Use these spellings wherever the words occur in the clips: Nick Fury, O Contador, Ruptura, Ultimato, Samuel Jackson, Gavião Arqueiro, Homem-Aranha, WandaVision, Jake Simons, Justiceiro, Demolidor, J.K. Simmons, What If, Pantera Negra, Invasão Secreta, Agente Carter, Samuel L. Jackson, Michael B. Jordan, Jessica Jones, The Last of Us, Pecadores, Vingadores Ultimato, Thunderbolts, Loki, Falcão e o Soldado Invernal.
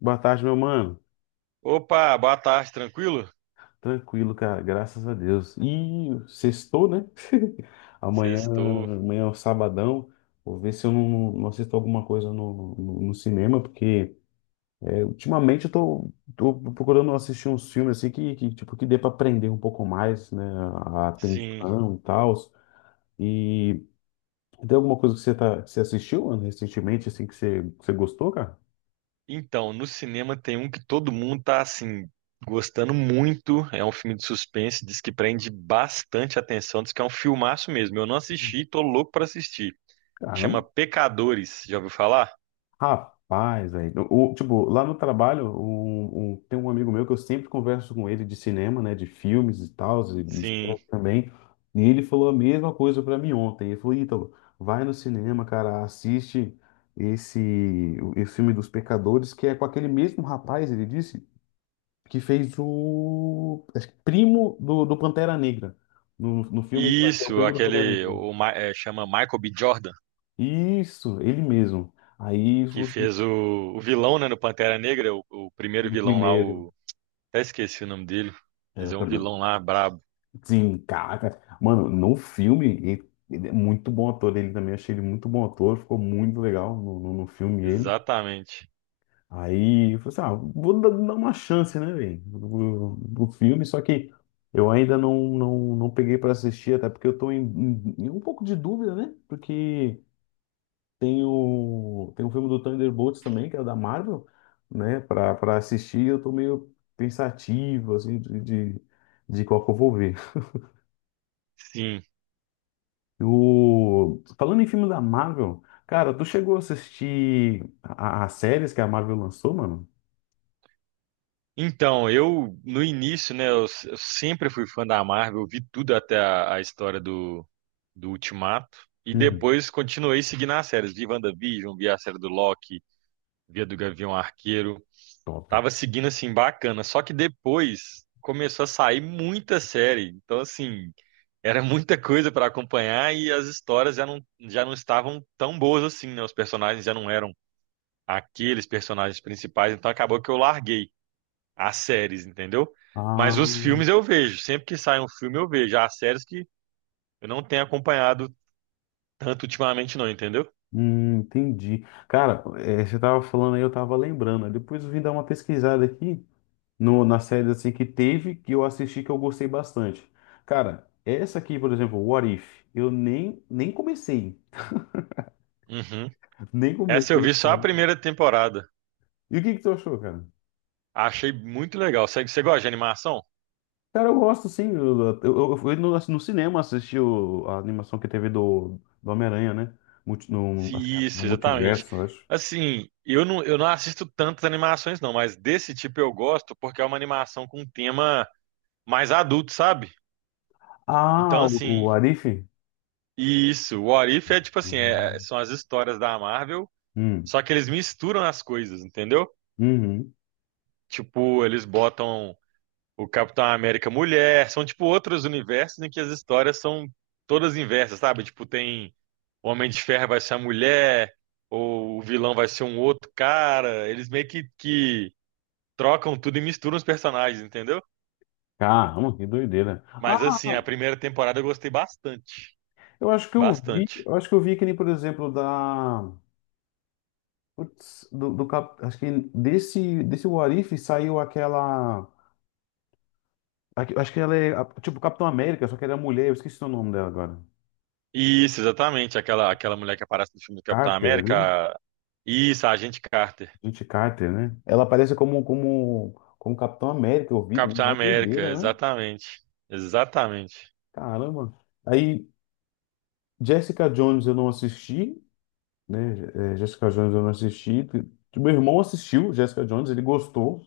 Boa tarde, meu mano. Opa, boa tarde, tranquilo? Tranquilo, cara. Graças a Deus. E sextou, né? Amanhã, Sextou. amanhã é o sabadão. Vou ver se eu não assisto alguma coisa no cinema, porque ultimamente eu tô procurando assistir uns filmes assim tipo, que dê pra aprender um pouco mais, né? A Sim. atenção e tal. E tem alguma coisa que que você assistiu, mano, recentemente, assim, que que você gostou, cara? Então, no cinema tem um que todo mundo tá assim gostando muito. É um filme de suspense, diz que prende bastante atenção, diz que é um filmaço mesmo. Eu não assisti, tô louco pra assistir. Chama Caramba. Pecadores, já ouviu falar? Rapaz, velho. O- Tipo, lá no trabalho, tem um amigo meu que eu sempre converso com ele de cinema, né? De filmes e tal, e Sim. esporte também. E ele falou a mesma coisa pra mim ontem. Ele falou, Ítalo, vai no cinema, cara, assiste esse, esse filme dos Pecadores, que é com aquele mesmo rapaz, ele disse, que fez o acho que primo do Pantera Negra. No filme ele faz o Isso, primo do Pantera aquele Negra. o, Ma- é, chama Michael B. Jordan, Isso, ele mesmo. Aí, que você, fez o vilão, né, no Pantera Negra, o primeiro o vilão lá, primeiro. o até esqueci o nome dele, É, mas eu é um também. vilão lá brabo. Sim, caraca. Mano, no filme, ele é muito bom ator. Ele também achei ele muito bom ator. Ficou muito legal no filme ele. Exatamente. Aí eu falei assim, ah, vou dar uma chance, né, velho? Do filme, só que eu ainda não peguei pra assistir, até porque eu tô em um pouco de dúvida, né? Porque tem o filme do Thunderbolts também, que é o da Marvel, né? Pra assistir, eu tô meio pensativo, assim, de qual que eu vou ver. Sim. O... Falando em filme da Marvel, cara, tu chegou a assistir as séries que a Marvel lançou, mano? Então, eu no início, né, eu sempre fui fã da Marvel, eu vi tudo até a história do Ultimato e Uhum. depois continuei seguindo as séries, vi WandaVision, vi a série do Loki, vi a do Gavião Arqueiro, Top. tava seguindo assim bacana, só que depois começou a sair muita série, então assim, era muita coisa para acompanhar e as histórias já não estavam tão boas assim, né, os personagens já não eram aqueles personagens principais, então acabou que eu larguei. As séries, entendeu? Ah, Mas os filmes eu vejo. Sempre que sai um filme eu vejo. As séries que eu não tenho acompanhado tanto ultimamente, não, entendeu? Entendi. Cara, você tava falando aí, eu tava lembrando. Depois eu vim dar uma pesquisada aqui no, na série assim que teve, que eu assisti, que eu gostei bastante. Cara, essa aqui, por exemplo, What If, eu nem comecei. Uhum. Nem Essa eu comecei, vi só a mano. primeira temporada. E o que que tu achou, cara? Achei muito legal. Você gosta de animação? Cara, eu gosto sim. Eu fui no cinema assistir a animação que teve do Homem-Aranha, né? No, Sim, acho que é no isso, exatamente. multiverso, eu acho. Assim, eu não assisto tantas animações, não, mas desse tipo eu gosto porque é uma animação com um tema mais adulto, sabe? Então, Ah, o, o assim, Arif? isso. O What If é tipo assim: Uhum. são as histórias da Marvel, Hum, só que eles misturam as coisas, entendeu? uhum. Tipo, eles botam o Capitão América mulher, são tipo outros universos em que as histórias são todas inversas, sabe? Tipo, tem o Homem de Ferro vai ser a mulher, ou o vilão vai ser um outro cara. Eles meio que trocam tudo e misturam os personagens, entendeu? Caramba, que doideira. Ah, Mas assim, a primeira temporada eu gostei bastante, eu acho que eu vi, bastante. eu acho que eu vi que nem, por exemplo, da. Putz, do acho que desse What If saiu aquela. Aque- acho que ela é tipo Capitão América, só que ela é mulher, eu esqueci o nome dela agora. Isso, exatamente, aquela mulher que aparece no filme do Capitão Carter, né? América. Isso, a Agente Carter. Gente Carter, né? Ela aparece como Capitão América, eu vi também, Capitão uma América, doideira, né? exatamente. Exatamente. Caramba. Aí, Jessica Jones eu não assisti, né? É, Jessica Jones eu não assisti. Tipo, meu irmão assistiu Jessica Jones, ele gostou,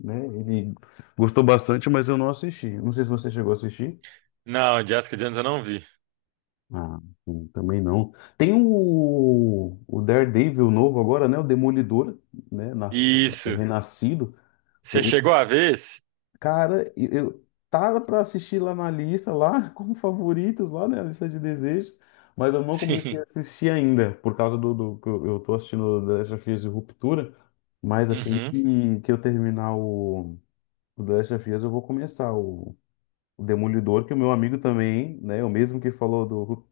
né? Ele gostou bastante, mas eu não assisti. Não sei se você chegou a assistir. Não, Jessica Jones eu não vi. Ah, sim, também não. Tem o Daredevil novo agora, né? O Demolidor, né? Nas- Isso. renascido. Você chegou a ver esse? Cara, eu tava para assistir lá na lista, lá como favoritos, lá na lista de desejos, mas eu não comecei a Sim. assistir ainda, por causa do que eu tô assistindo The Last of Us e Ruptura, mas assim Uhum. Que eu terminar o The Last of Us, eu vou começar o Demolidor, que o meu amigo também, né, o mesmo que falou do, Ru-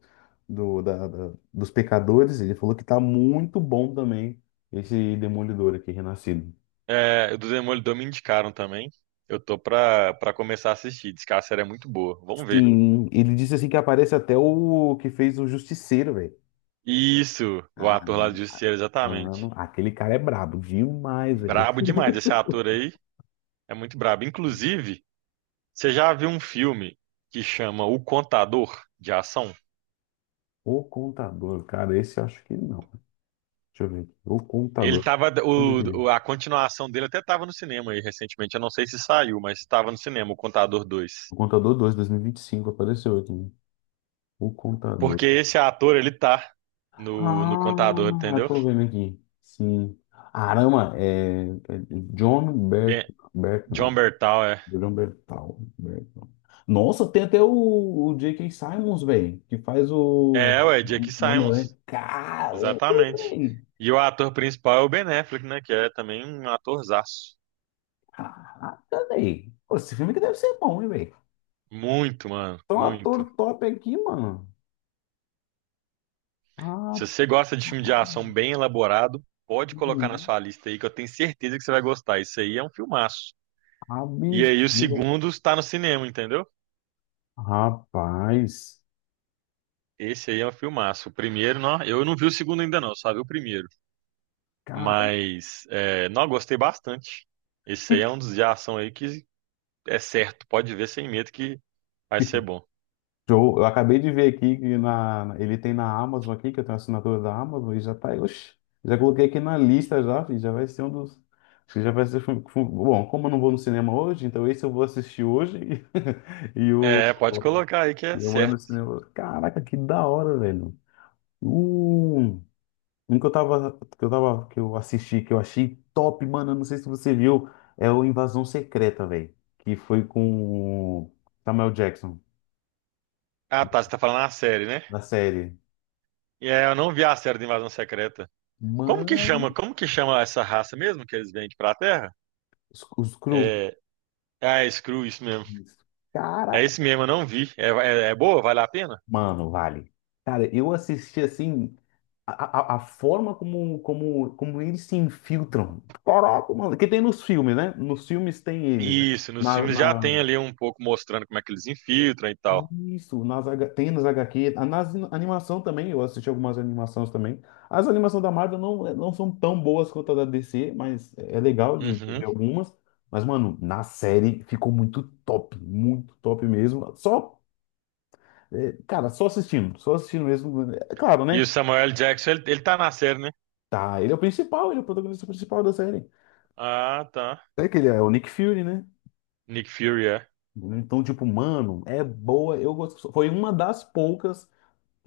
dos Pecadores, ele falou que tá muito bom também esse Demolidor aqui, Renascido. É, o do Demolidor me indicaram também. Eu tô pra começar a assistir. Diz que a série é muito boa. Vamos ver. Sim, ele disse assim que aparece até o que fez o Justiceiro, velho. Isso, o Ah, ator lá do Justiceiro, mano, exatamente. aquele cara é brabo demais, velho. Brabo demais. Esse ator aí é muito brabo. Inclusive, você já viu um filme que chama O Contador de Ação? O Contador, cara, esse eu acho que não. Deixa eu ver aqui. O Ele Contador. tava. Como é que é? A continuação dele até tava no cinema aí recentemente. Eu não sei se saiu, mas estava no cinema, O Contador dois. O Contador 2, 2025, apareceu aqui. Né? O Contador. Porque esse ator, ele tá no contador, Ah, eu entendeu? tô vendo aqui. Sim. Arama, é John Bert, Ben- Bert, John Bertal, é. Julian Bertal. Bertal. Nossa, tem até o J.K. Simmons, velho, que faz É, ué, Jake o Homem-Aranha. Simons. Caramba, Exatamente. velho. E o ator principal é o Ben Affleck, né? Que é também um atorzaço. Caraca, velho. Pô, esse filme que deve ser bom, hein, velho. Muito, mano, Tem um muito. ator top aqui, mano. Se Ah, você gosta de filme de ação bem elaborado, pode colocar na sua lista aí, que eu tenho certeza que você vai gostar. Isso aí é um filmaço. a E aí o bichinha. segundo está no cinema, entendeu? Rapaz. Esse aí é um filmaço. O primeiro, não, eu não vi o segundo ainda não, só vi o primeiro. Cara. Mas, é, não, eu gostei bastante. Esse aí é um dos de ação aí que é certo. Pode ver sem medo que vai ser bom. Show. Eu acabei de ver aqui que ele tem na Amazon aqui, que eu tenho assinatura da Amazon, e já tá aí. Oxe, já coloquei aqui na lista já, filho, já vai ser um dos. Acho que já vai ser. Fu- fu- bom, como eu não vou no cinema hoje, então esse eu vou assistir hoje e, o. É, pode colocar aí que é E eu mando no certo. cinema. Caraca, que da hora, velho. Um, um que eu assisti, que eu achei top, mano. Eu não sei se você viu, é o Invasão Secreta, velho. Que foi com o Samuel Jackson, Ah, tá, você tá falando a série, né? na série. E é, eu não vi a série de Invasão Secreta. Como que Mano. chama? Como que chama essa raça mesmo que eles vêm aqui pra Terra? Os cru. É, ah, é Skrull, isso mesmo. É Cara, esse mesmo, eu não vi. É, é boa? Vale a pena? mano, vale. Cara, eu assisti assim a forma como eles se infiltram. Caraca, mano. Que tem nos filmes, né? Nos filmes tem eles, né? Isso, nos Na, filmes já na- tem ali um pouco mostrando como é que eles infiltram e tal. isso, nas, H- tem nas HQ. Ah, animação também, eu assisti algumas animações também. As animações da Marvel não são tão boas quanto a da DC, mas é legal de ver Uhum. algumas. Mas, mano, na série ficou muito top mesmo. Só é, cara, só assistindo mesmo. É claro, E o né? Samuel L. Jackson, ele tá na série, né? Tá, ele é o principal, ele é o protagonista principal da série. Ah, tá. É que ele é o Nick Fury, né? Nick Fury, é. Então, tipo, mano, é boa. Eu gosto. Foi uma das poucas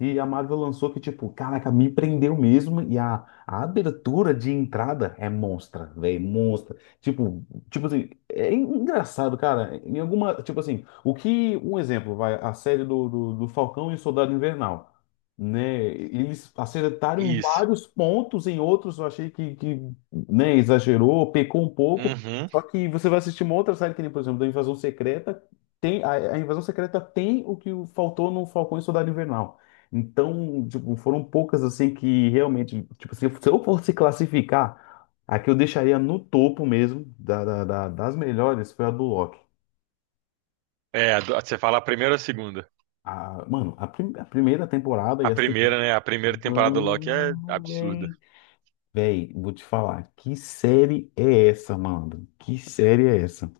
E a Marvel lançou que, tipo, caraca, me prendeu mesmo. E a abertura de entrada é monstra, velho, monstra. Tipo, tipo assim, é engraçado, cara. Em alguma, tipo assim, o que, um exemplo, vai, a série do Falcão e o Soldado Invernal, né? Eles acertaram em Isso. vários pontos, em outros eu achei né, exagerou, pecou um pouco. Uhum. Só que você vai assistir uma outra série que nem, por exemplo, da Invasão Secreta. Tem, a Invasão Secreta tem o que faltou no Falcão e Soldado Invernal. Então, tipo, foram poucas assim que realmente, tipo, se eu fosse classificar, a que eu deixaria no topo mesmo das melhores foi a do Loki. É, você fala a primeira ou a segunda? Prim- a primeira temporada e A a primeira, segunda. né? A primeira temporada do Loki é Mano, absurda. véi. Véi, vou te falar, que série é essa, mano? Que série é essa?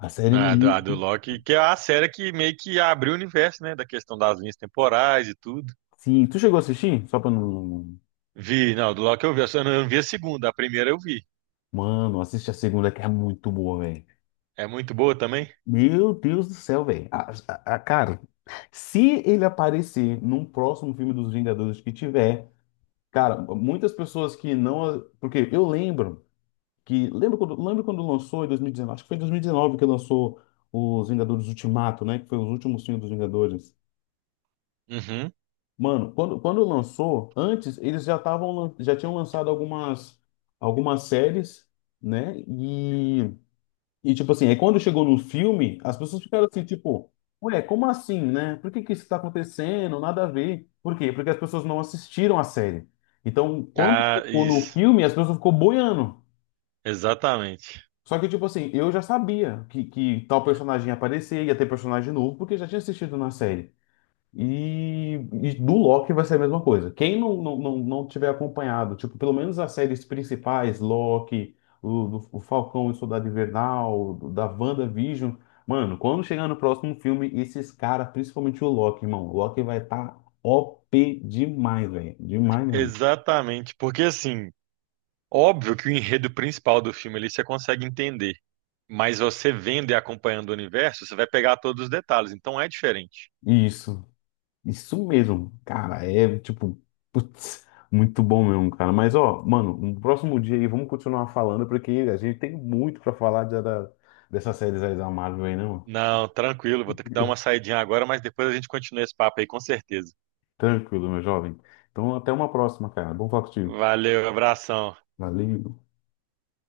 A série é A do muito. Loki, que é a série que meio que abriu o universo, né? Da questão das linhas temporais e tudo. Sim, tu chegou a assistir? Só pra não. Vi, não, do Loki eu vi, eu só não vi a segunda, a primeira eu vi. Mano, assiste a segunda que é muito boa, velho. É muito boa também? Meu Deus do céu, velho. A- cara, se ele aparecer num próximo filme dos Vingadores que tiver, cara, muitas pessoas que não. Porque eu lembro que. Lembro quando lançou em 2019? Acho que foi em 2019 que lançou os Vingadores Ultimato, né? Que foi os últimos filmes dos Vingadores. Uhum. Mano, quando lançou, antes eles já estavam, lan- já tinham lançado algumas, algumas séries, né? E, tipo assim, aí quando chegou no filme, as pessoas ficaram assim, tipo, ué, como assim, né? Por que que isso tá acontecendo? Nada a ver. Por quê? Porque as pessoas não assistiram a série. Então, quando Ah, chegou no isso. filme, as pessoas ficou boiando. Exatamente. Só que, tipo assim, eu já sabia que tal personagem ia aparecer, ia ter personagem novo, porque já tinha assistido na série. E, e do Loki vai ser a mesma coisa. Quem não tiver acompanhado, tipo, pelo menos as séries principais, Loki, o, o Falcão e o Soldado Invernal, do- da WandaVision, mano, quando chegar no próximo filme, esses caras, principalmente o Loki, irmão, o Loki vai estar OP demais, velho. Demais mesmo. Exatamente. Porque assim, óbvio que o enredo principal do filme ali você consegue entender. Mas você vendo e acompanhando o universo, você vai pegar todos os detalhes, então é diferente. Isso. Isso mesmo, cara, é tipo, putz, muito bom mesmo, cara. Mas ó, mano, no próximo dia aí vamos continuar falando, porque a gente tem muito pra falar de- da, dessas séries aí da Marvel aí, né, mano? Não, tranquilo, vou ter que dar uma saidinha agora, mas depois a gente continua esse papo aí, com certeza. Tranquilo, meu jovem. Então até uma próxima, cara. Bom falar contigo. Valeu, abração. Valeu.